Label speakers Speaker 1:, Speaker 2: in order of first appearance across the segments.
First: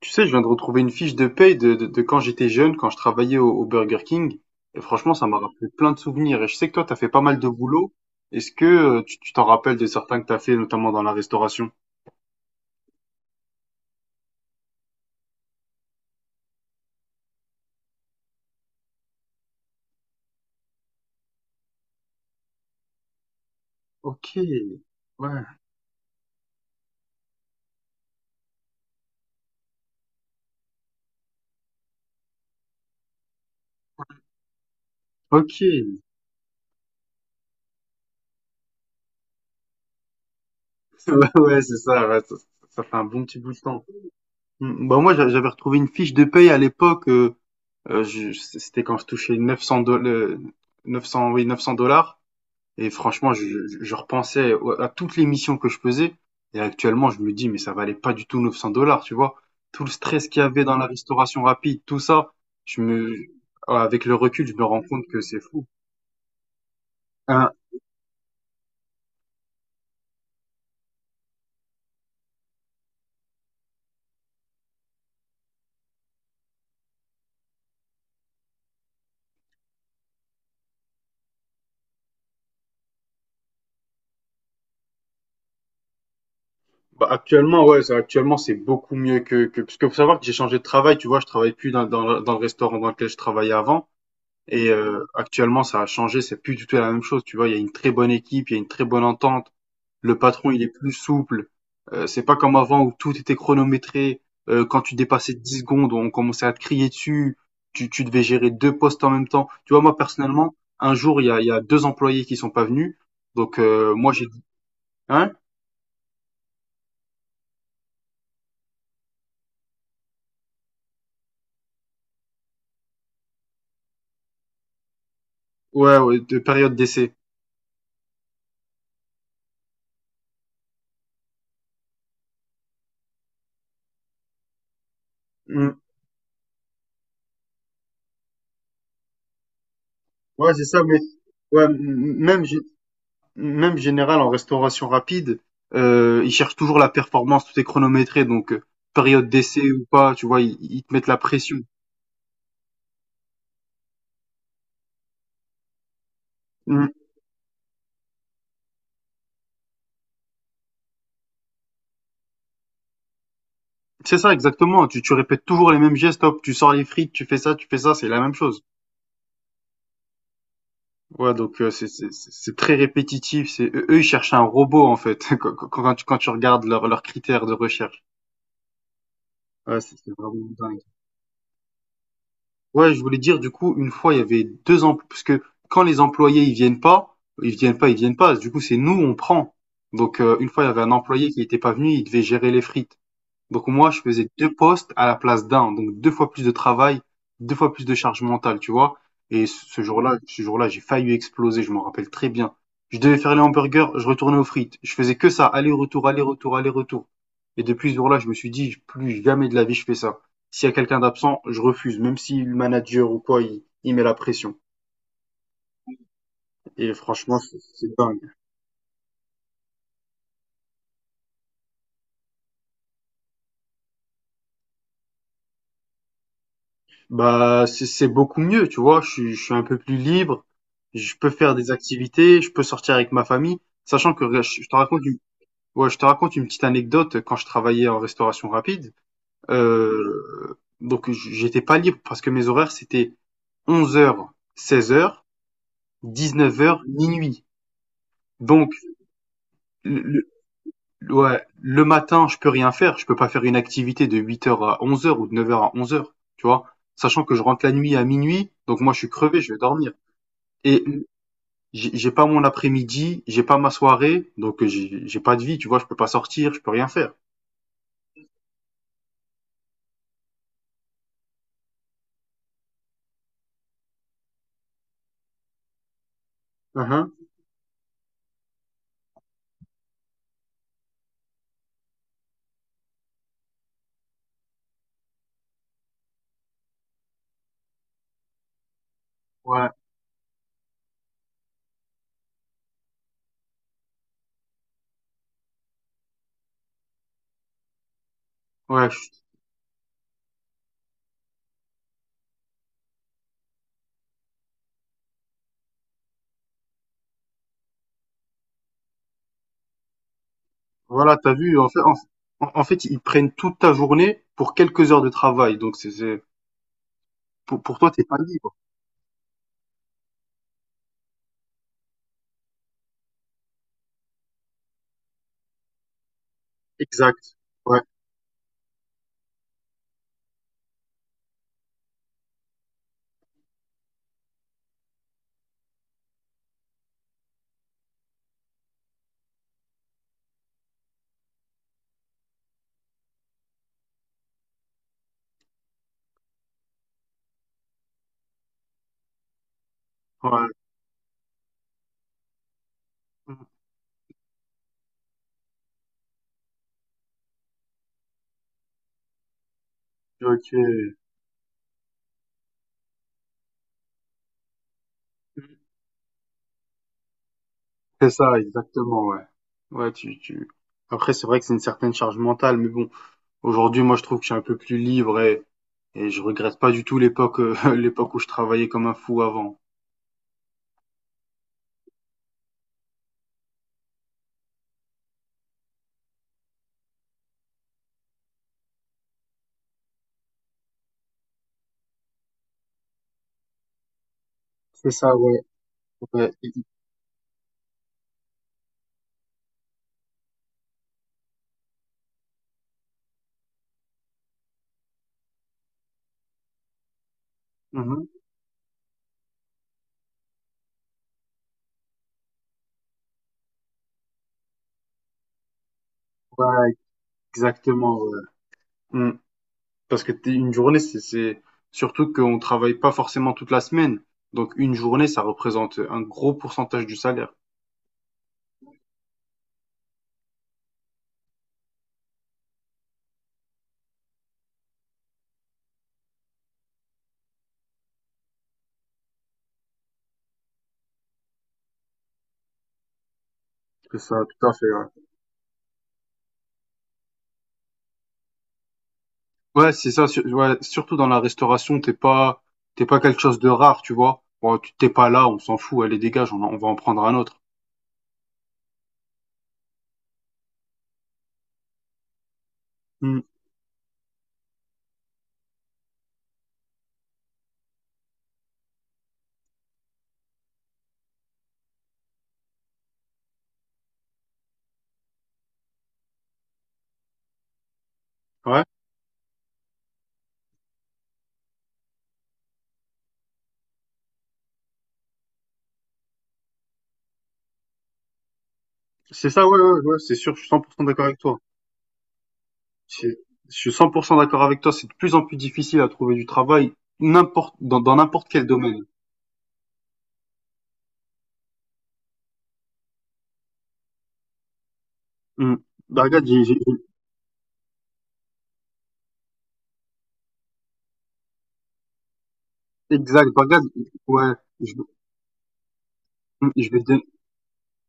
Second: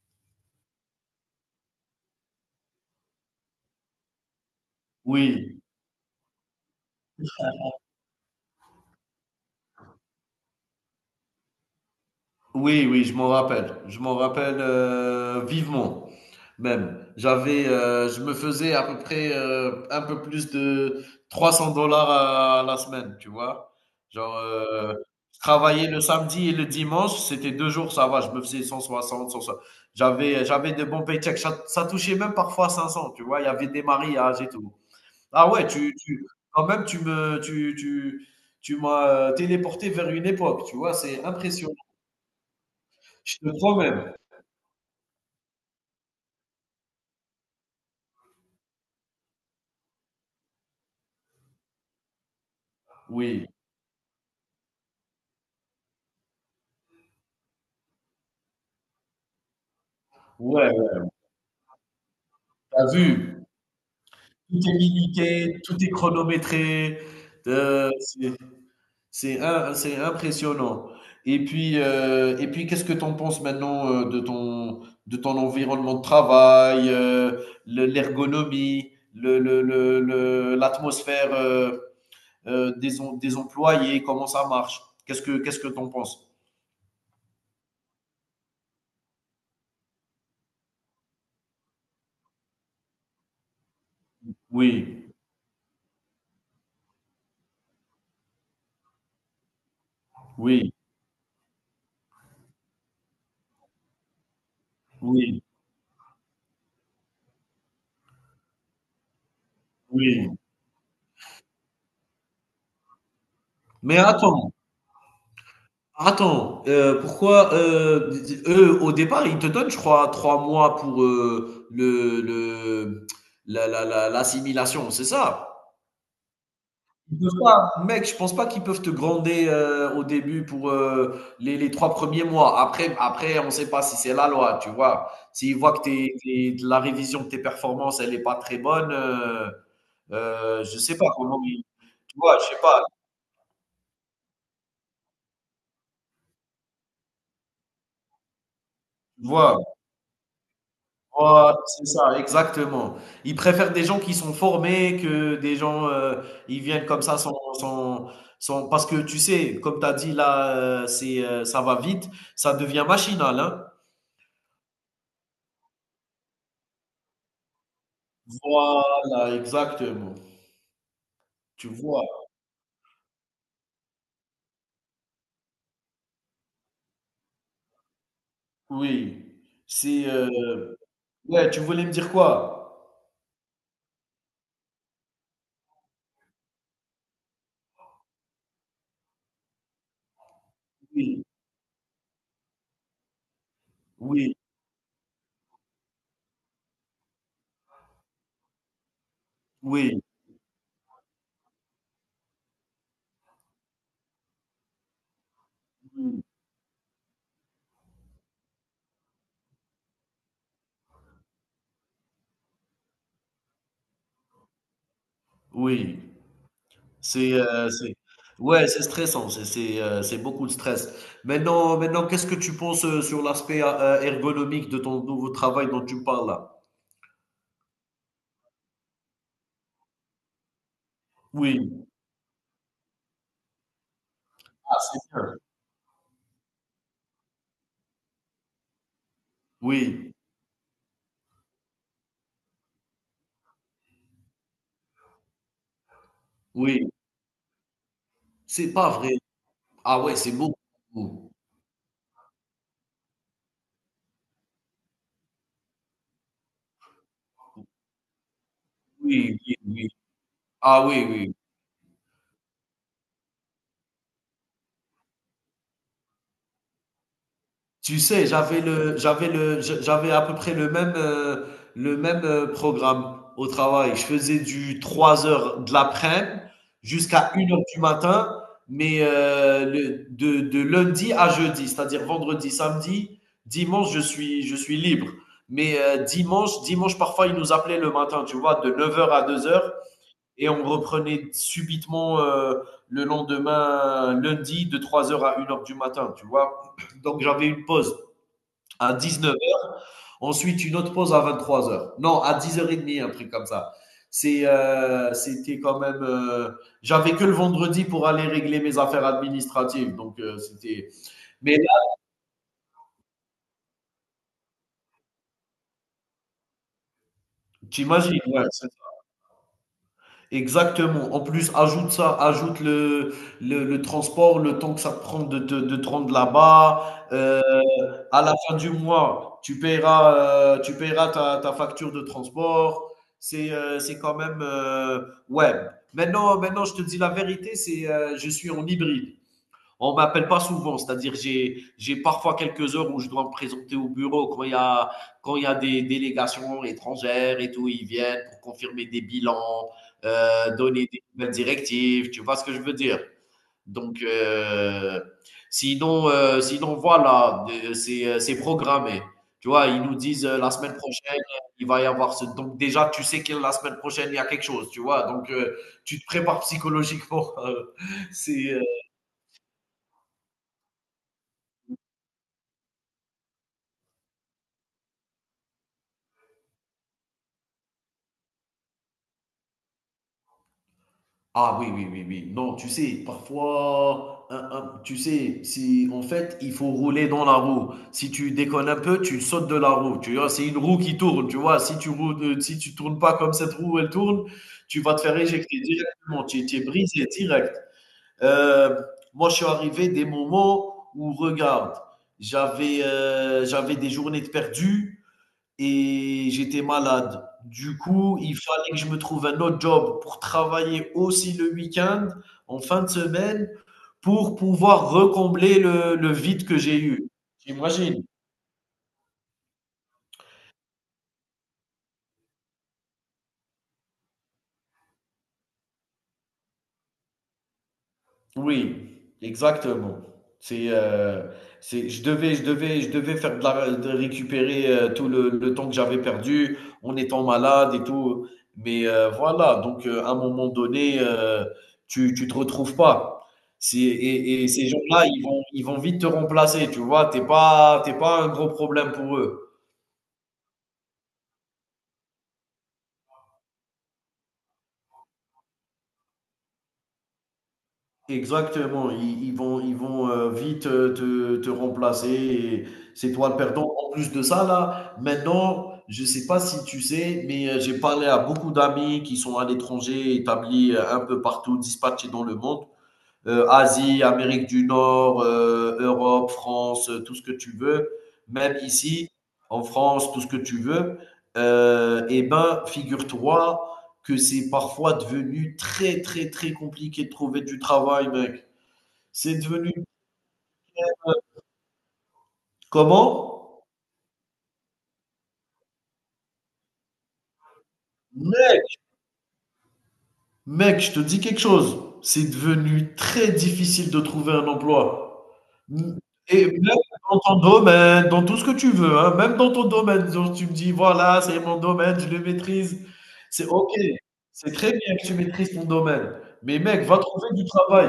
Speaker 1: Tu sais, je viens de retrouver une fiche de paye de quand j'étais jeune, quand je travaillais au Burger King. Et franchement, ça m'a
Speaker 2: Oui,
Speaker 1: rappelé plein de souvenirs. Et je sais que toi, t'as fait pas mal de boulot. Est-ce que tu t'en rappelles de certains que t'as fait, notamment dans la restauration?
Speaker 2: oui, oui, je m'en rappelle. Je m'en rappelle vivement, même. Je me faisais à peu près un peu plus de 300 dollars à la semaine, tu vois. Genre,
Speaker 1: Ok,
Speaker 2: je
Speaker 1: ouais,
Speaker 2: travaillais le samedi et le dimanche, c'était deux jours, ça va, je me faisais cent soixante, cent soixante. J'avais de bons paychecks. Ça touchait même parfois 500, tu vois. Il y avait des mariages et tout. Ah
Speaker 1: ok.
Speaker 2: ouais, quand même, tu me, tu m'as téléporté vers une époque, tu vois. C'est
Speaker 1: Ouais, ouais,
Speaker 2: impressionnant.
Speaker 1: c'est ça, ouais, ça fait un bon petit
Speaker 2: Je te
Speaker 1: bout de temps.
Speaker 2: promets.
Speaker 1: Bah moi, j'avais retrouvé une fiche de paye à l'époque. C'était quand je touchais 900 dollars, 900, oui, 900 dollars. Et franchement,
Speaker 2: Oui,
Speaker 1: je repensais à toutes les missions que je faisais. Et actuellement, je me dis, mais ça valait pas du tout 900 dollars, tu vois. Tout le stress qu'il y avait
Speaker 2: ouais,
Speaker 1: dans la restauration rapide, tout ça, je
Speaker 2: t'as
Speaker 1: me,
Speaker 2: vu,
Speaker 1: avec le recul, je
Speaker 2: tout
Speaker 1: me
Speaker 2: est
Speaker 1: rends compte que c'est
Speaker 2: miniqué,
Speaker 1: fou.
Speaker 2: tout est chronométré,
Speaker 1: Hein,
Speaker 2: heu, c'est c'est impressionnant. Et puis, qu'est-ce que tu en penses maintenant, de ton environnement de travail, le l'ergonomie, le l'atmosphère, des employés, comment ça marche? Qu'est-ce que tu en penses?
Speaker 1: bah, actuellement, ouais, ça, actuellement, c'est beaucoup mieux parce que faut savoir que j'ai changé de travail, tu vois, je travaille plus dans le restaurant dans lequel je travaillais avant. Et
Speaker 2: Oui,
Speaker 1: actuellement, ça a changé, c'est plus du tout la même chose, tu vois. Il y a une très bonne équipe, il y a une très bonne entente. Le patron, il est
Speaker 2: oui,
Speaker 1: plus souple. C'est pas comme avant où tout était chronométré. Quand tu dépassais
Speaker 2: oui,
Speaker 1: 10 secondes, on commençait à te crier dessus. Tu devais gérer deux postes en même temps. Tu vois, moi,
Speaker 2: oui,
Speaker 1: personnellement, un jour, il y a deux employés qui sont pas venus. Donc,
Speaker 2: mais
Speaker 1: moi, j'ai dit,
Speaker 2: attends.
Speaker 1: hein?
Speaker 2: Attends, pourquoi, d eux, au départ, ils te donnent, je crois, 3 mois pour le la la la l'assimilation, c'est ça?
Speaker 1: Ouais, ouais, de période d'essai.
Speaker 2: Ils peuvent pas, mec, je pense pas qu'ils peuvent te gronder au début pour les 3 premiers mois. Après, on sait pas si c'est la loi, tu vois? S'ils voient
Speaker 1: Mm.
Speaker 2: que tes tes la révision de tes performances, elle est pas très bonne,
Speaker 1: Ouais, c'est
Speaker 2: je
Speaker 1: ça, mais
Speaker 2: sais pas comment
Speaker 1: ouais,
Speaker 2: ils. Tu vois?
Speaker 1: même,
Speaker 2: Je sais pas,
Speaker 1: même général en restauration rapide, ils cherchent toujours la performance, tout est chronométré, donc
Speaker 2: tu
Speaker 1: période
Speaker 2: vois?
Speaker 1: d'essai ou pas, tu vois, ils te mettent la
Speaker 2: Voi
Speaker 1: pression.
Speaker 2: c'est ça, exactement. Ils préfèrent des gens qui sont formés que des gens, ils viennent comme ça sans sans, parce que tu sais, comme tu as dit là, ça va vite, ça devient machinal, hein.
Speaker 1: C'est ça, exactement. Tu répètes toujours les mêmes gestes. Hop, tu sors les frites, tu fais ça, c'est la même chose.
Speaker 2: Voilà, exactement.
Speaker 1: Ouais, donc
Speaker 2: Tu vois?
Speaker 1: c'est très répétitif. C'est eux, ils cherchent un robot en fait. Quand tu quand tu regardes leurs critères de recherche,
Speaker 2: Oui,
Speaker 1: ouais,
Speaker 2: c'est,
Speaker 1: c'est vraiment
Speaker 2: heu
Speaker 1: dingue.
Speaker 2: ouais, tu voulais me dire quoi?
Speaker 1: Ouais, je voulais dire du coup, une fois, il y avait deux emplois parce que quand les employés ils viennent pas, ils viennent pas, ils viennent pas. Du coup, c'est nous on prend. Donc une fois, il y avait un
Speaker 2: Oui,
Speaker 1: employé qui n'était pas venu, il devait gérer les frites. Donc moi, je faisais
Speaker 2: oui,
Speaker 1: deux postes à la place d'un, donc deux fois plus de travail, deux fois plus de charge mentale, tu vois. Et
Speaker 2: oui,
Speaker 1: ce jour-là, j'ai failli exploser, je m'en rappelle très bien. Je devais faire les hamburgers, je retournais aux frites. Je faisais que ça, aller-retour,
Speaker 2: oui,
Speaker 1: aller-retour, aller-retour. Et depuis ce jour-là, je me suis dit, plus jamais de la vie, je fais ça. S'il y a quelqu'un d'absent, je refuse, même si le manager ou quoi, il met la pression.
Speaker 2: oui.
Speaker 1: Et franchement, c'est
Speaker 2: C'est
Speaker 1: dingue.
Speaker 2: ouais, c'est stressant, c'est beaucoup de stress. Maintenant, qu'est-ce que tu penses, sur l'aspect a ergonomique de ton nouveau travail dont tu me parles là?
Speaker 1: Bah, c'est beaucoup mieux, tu vois. Je suis un peu plus libre. Je peux faire des
Speaker 2: Oui,
Speaker 1: activités. Je peux sortir avec ma famille. Sachant que regarde, je te
Speaker 2: ah, c'est
Speaker 1: raconte une,
Speaker 2: bien.
Speaker 1: ouais, je te raconte une petite anecdote. Quand je travaillais en restauration rapide,
Speaker 2: Oui,
Speaker 1: euh, donc j'étais pas libre parce que mes horaires c'était 11 h, 16 h, 19 heures
Speaker 2: oui,
Speaker 1: minuit.
Speaker 2: c'est
Speaker 1: Donc,
Speaker 2: pas vrai. Ah ouais,
Speaker 1: le,
Speaker 2: c'est beaucoup.
Speaker 1: ouais, le matin, je peux rien faire. Je peux pas faire une activité de 8 heures à 11 heures ou de 9 heures à 11 heures, tu vois. Sachant que je rentre la nuit à minuit. Donc moi, je suis
Speaker 2: Oui,
Speaker 1: crevé, je
Speaker 2: oui,
Speaker 1: vais
Speaker 2: oui.
Speaker 1: dormir. Et
Speaker 2: Ah oui, oui.
Speaker 1: j'ai pas mon après-midi, j'ai pas ma soirée, donc j'ai pas de vie, tu vois, je peux pas sortir, je peux rien faire.
Speaker 2: Tu sais, j'avais à peu près le même, programme au travail. Je faisais du 3 heures de l'après-midi
Speaker 1: Uhum.
Speaker 2: jusqu'à une heure du matin, mais de lundi à jeudi, c'est-à-dire vendredi, samedi, dimanche, je suis libre. Mais dimanche, parfois, ils nous appelaient le matin, tu vois, de neuf heures à deux
Speaker 1: Ouais,
Speaker 2: heures, et on reprenait subitement le lendemain, lundi, de trois heures à une heure du matin, tu vois. Donc, j'avais une pause
Speaker 1: ouais,
Speaker 2: à 19 heures. Ensuite, une autre pause à 23 heures. Non, à 10h30, un truc comme ça. C'était quand même, j'avais que le vendredi pour aller régler mes affaires administratives. Donc, c'était.
Speaker 1: voilà, t'as
Speaker 2: Mais
Speaker 1: vu, en fait,
Speaker 2: là,
Speaker 1: en fait, ils prennent toute ta journée pour quelques heures de travail, donc pour toi, t'es pas
Speaker 2: t'imagines, ouais,
Speaker 1: libre.
Speaker 2: c'est. Exactement. En plus, ajoute ça, ajoute le transport, le temps que ça te prend de te rendre là-bas.
Speaker 1: Exact. Ouais,
Speaker 2: À la fin du mois, tu paieras ta facture de transport. C'est quand même, ouais. Maintenant, je te dis la vérité, c'est je suis en hybride. On ne m'appelle pas souvent, c'est-à-dire j'ai parfois quelques heures où je dois me présenter au bureau quand il y a des délégations étrangères et tout, ils viennent pour confirmer des bilans,
Speaker 1: ouais.
Speaker 2: donner des nouvelles directives, tu vois ce que je veux dire? Donc euh, sinon voilà, c'est programmé. Tu vois, ils nous disent la
Speaker 1: Ok.
Speaker 2: semaine prochaine, il va y avoir ce. Donc, déjà tu sais que la semaine prochaine il y a quelque chose, tu vois. Tu te prépares psychologiquement.
Speaker 1: C'est ça,
Speaker 2: c'est
Speaker 1: exactement, ouais. Ouais. Après, c'est vrai que c'est une certaine charge mentale, mais bon, aujourd'hui, moi, je trouve que je suis un peu plus libre et je regrette pas du tout l'époque, l'époque où je travaillais comme un fou avant.
Speaker 2: Ah oui, oui, oui, oui. Non, tu sais, parfois, tu sais, si en fait, il faut rouler dans la roue. Si tu déconnes un peu, tu sautes de la roue. Tu vois, c'est une roue qui tourne. Tu vois, si tu tournes pas comme cette roue, elle tourne, tu
Speaker 1: C'est
Speaker 2: vas te
Speaker 1: ça,
Speaker 2: faire
Speaker 1: ouais.
Speaker 2: éjecter directement.
Speaker 1: Ouais,
Speaker 2: Tu es brisé direct. Euh, Moi, je suis arrivé des moments où, regarde, j'avais des journées de perdu. Et j'étais malade. Du
Speaker 1: mhm.
Speaker 2: coup, il fallait que je me trouve un autre job pour travailler aussi le week-end, en fin de semaine, pour pouvoir recombler le vide
Speaker 1: Ouais,
Speaker 2: que j'ai eu. Tu
Speaker 1: exactement. Ouais. Mm. Parce que une journée, surtout qu'on travaille pas forcément toute la semaine. Donc une journée, ça représente un gros pourcentage du salaire.
Speaker 2: Oui, exactement. C'est, heu, c'est je devais je devais Je devais faire de récupérer tout le temps que j'avais perdu en étant malade et tout. Mais, voilà, donc, à un moment donné, tu te retrouves pas. C'est
Speaker 1: C'est ça, tout
Speaker 2: et
Speaker 1: à fait.
Speaker 2: ces gens-là, ils vont vite te remplacer, tu vois? T'es pas un gros problème pour eux.
Speaker 1: Ouais, ouais, c'est ça. Ouais, surtout dans la restauration, t'es pas quelque chose de rare, tu vois. Bon, tu t'es pas là, on s'en fout. Allez, dégage, on va en prendre un autre.
Speaker 2: Exactement, ils vont vite te remplacer, et c'est
Speaker 1: Mm.
Speaker 2: toi le perdant. En plus de ça, là, maintenant, je sais pas si tu sais, mais j'ai parlé à beaucoup d'amis qui sont à l'étranger, établis un peu partout, dispatchés dans le monde, Asie, Amérique du Nord, Europe, France, tout ce que tu veux, même
Speaker 1: Ouais,
Speaker 2: ici, en France, tout ce que tu veux, eh ben, figure-toi que c'est parfois devenu très, très, très compliqué de trouver du travail, mec.
Speaker 1: c'est
Speaker 2: C'est
Speaker 1: ça. Ouais,
Speaker 2: devenu
Speaker 1: ouais, ouais. C'est sûr. Je suis 100% d'accord avec toi. C'est- Je
Speaker 2: comment?
Speaker 1: suis 100% d'accord avec toi. C'est de plus en plus difficile à trouver du travail n'importe dans n'importe quel domaine.
Speaker 2: Mec, je te dis quelque chose, c'est devenu très difficile de trouver un emploi.
Speaker 1: Mmh.
Speaker 2: N-
Speaker 1: Bah, regarde,
Speaker 2: Et même dans ton domaine, dans tout ce que tu veux, hein, même dans ton domaine, genre, tu me dis, voilà, c'est mon domaine, je le maîtrise.
Speaker 1: exact. Bah,
Speaker 2: C'est
Speaker 1: regarde,
Speaker 2: OK,
Speaker 1: ouais,
Speaker 2: c'est très
Speaker 1: je,
Speaker 2: bien que tu maîtrises ton domaine.
Speaker 1: mmh,
Speaker 2: Mais,
Speaker 1: je vais te
Speaker 2: mec, va
Speaker 1: donner,
Speaker 2: trouver du travail.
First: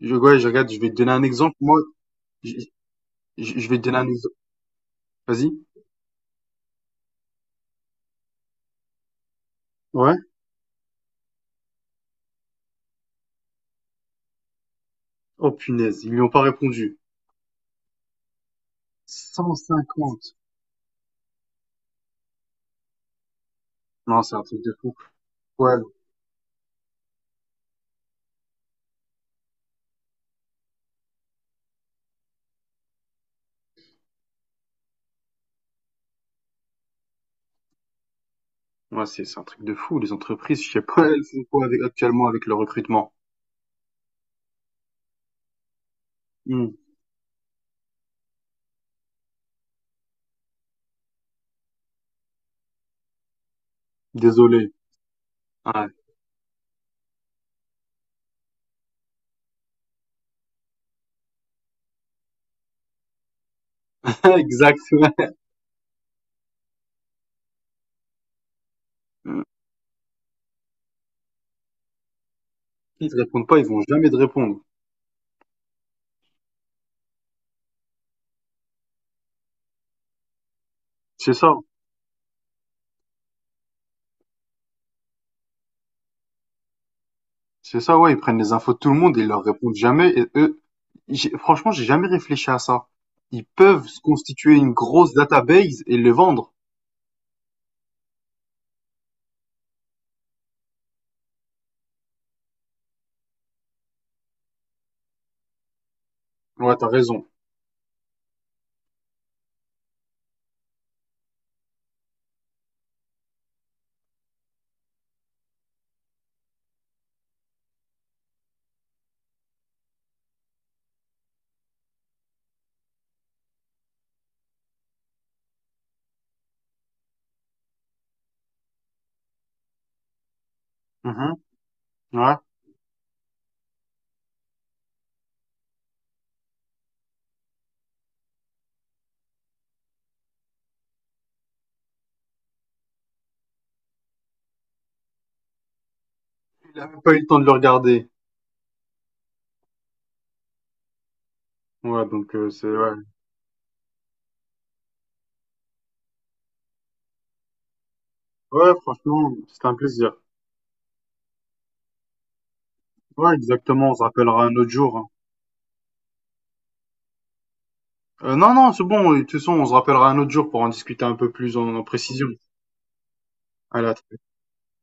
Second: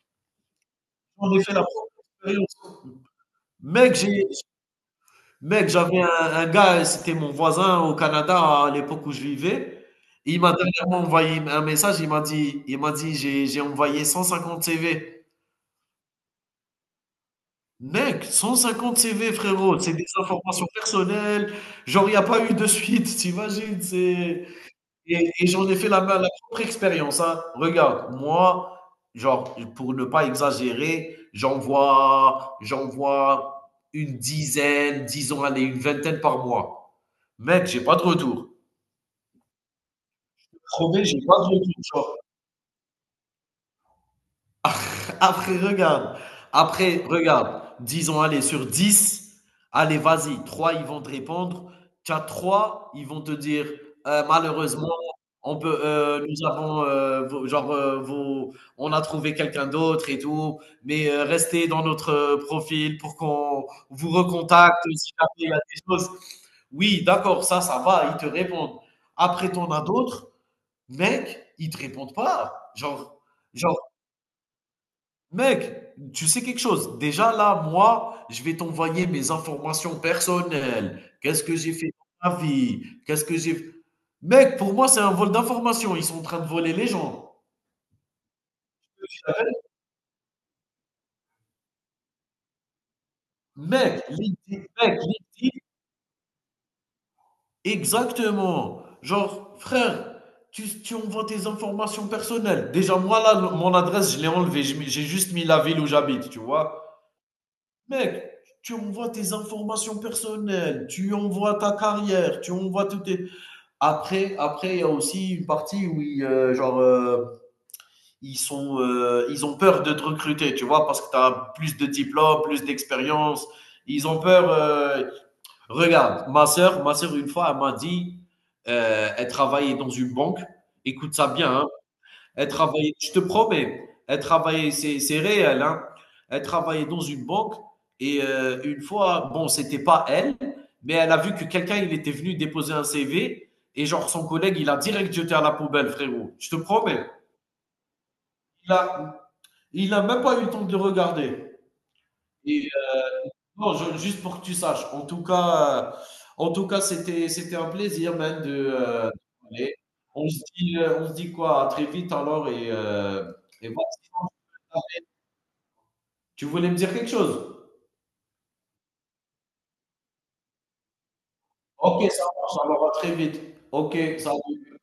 Speaker 1: ouais, je vais te donner un
Speaker 2: J'en ai fait
Speaker 1: exemple.
Speaker 2: la
Speaker 1: Moi,
Speaker 2: propre expérience.
Speaker 1: je, je vais te
Speaker 2: Mec,
Speaker 1: donner un
Speaker 2: j'ai
Speaker 1: exemple. Vas-y.
Speaker 2: Mec, un gars, c'était mon voisin au Canada à l'époque où je vivais.
Speaker 1: Ouais.
Speaker 2: Et il m'a dernièrement envoyé un message, il m'a dit, j'ai envoyé 150 CV.
Speaker 1: Oh, punaise, ils lui ont pas répondu.
Speaker 2: Mec, 150 CV,
Speaker 1: cent
Speaker 2: frérot, c'est des
Speaker 1: cinquante
Speaker 2: informations personnelles. Genre, il n'y a pas eu de suite, t'imagines?
Speaker 1: Non, c'est un truc de fou.
Speaker 2: Et j'en
Speaker 1: Ouais.
Speaker 2: ai fait la propre expérience, hein. Regarde, moi, genre, pour ne pas exagérer, j'en vois une dizaine, disons, allez, une vingtaine par mois. Mec, j'ai pas de retour.
Speaker 1: Ouais, c'est un truc de fou. Les entreprises, je sais
Speaker 2: Promis,
Speaker 1: pas,
Speaker 2: j'ai
Speaker 1: elles
Speaker 2: pas
Speaker 1: font
Speaker 2: de
Speaker 1: quoi
Speaker 2: retour,
Speaker 1: avec,
Speaker 2: genre.
Speaker 1: actuellement avec le recrutement.
Speaker 2: Après, regarde.
Speaker 1: Mmh.
Speaker 2: Après, regarde. Disons, allez, sur 10, allez, vas-y. Trois, ils vont te répondre. Tu as 3, ils vont te dire,
Speaker 1: Désolé.
Speaker 2: malheureusement,
Speaker 1: Ouais.
Speaker 2: nous avons, on a trouvé quelqu'un d'autre et tout, mais restez dans notre profil pour qu'on vous
Speaker 1: Exact.
Speaker 2: recontacte si jamais
Speaker 1: Ouais.
Speaker 2: il y a des choses. Oui, d'accord, ça va, ils te répondent.
Speaker 1: Mmh.
Speaker 2: Après, t'en as d'autres, mec, ils te répondent pas.
Speaker 1: Ils te
Speaker 2: Genre,
Speaker 1: répondent pas, ils
Speaker 2: genre
Speaker 1: vont jamais te répondre.
Speaker 2: mec, tu sais quelque chose? Déjà là, moi, je vais t'envoyer mes informations personnelles.
Speaker 1: C'est
Speaker 2: Qu'est-ce
Speaker 1: ça.
Speaker 2: que j'ai fait dans ma vie? Qu'est-ce que j'ai Mec, pour moi, c'est un vol d'informations. Ils sont en train de voler les gens.
Speaker 1: C'est ça, ouais, ils prennent les infos de tout le monde et ils leur répondent jamais. Et eux, franchement, j'ai jamais réfléchi à ça. Ils peuvent se constituer une
Speaker 2: Mec,
Speaker 1: grosse
Speaker 2: LinkedIn,
Speaker 1: database et le vendre.
Speaker 2: exactement. Genre, frère, tu envoies tes informations personnelles. Déjà, moi, là, mon adresse, je l'ai enlevée. J'ai juste mis la ville où j'habite, tu
Speaker 1: Ouais,
Speaker 2: vois.
Speaker 1: t'as raison.
Speaker 2: Mec, tu envoies tes informations personnelles, tu envoies ta carrière, tu envoies tout tes... Après, il y a aussi une partie où ils, genre, ils, sont, ils ont peur de te recruter, tu vois, parce que tu as plus de diplômes, plus d'expérience. Ils ont peur. Regarde, ma sœur, une fois, elle m'a dit, elle travaillait dans une banque. Écoute ça
Speaker 1: Mhm,
Speaker 2: bien, hein,
Speaker 1: ouais.
Speaker 2: elle travaillait, je te promets, elle travaillait, c'est réel, hein. Elle travaillait dans une banque et une fois, bon, c'était pas elle, mais elle a vu que quelqu'un, il était venu déposer un CV et genre son collègue, il a direct jeté à la poubelle, frérot. Je te
Speaker 1: Il a même
Speaker 2: promets.
Speaker 1: pas eu le temps de le regarder.
Speaker 2: Il a, il a même pas eu le temps de le regarder.
Speaker 1: Ouais, donc c'est
Speaker 2: Et
Speaker 1: ouais.
Speaker 2: non, juste pour que tu saches. En tout cas, c'était un plaisir, man,
Speaker 1: Ouais, franchement, c'était un
Speaker 2: parler.
Speaker 1: plaisir.
Speaker 2: On se dit quoi? À très vite alors et, euh,
Speaker 1: Ouais,
Speaker 2: et voilà.
Speaker 1: exactement. On se rappellera un autre jour, hein.
Speaker 2: Tu voulais me dire quelque chose?
Speaker 1: Non, non, c'est bon. De toute façon, on se rappellera un autre jour pour en discuter un peu plus en,
Speaker 2: OK, ça
Speaker 1: précision.
Speaker 2: marche, ça va très vite.
Speaker 1: Allez, à
Speaker 2: OK,
Speaker 1: très
Speaker 2: salut.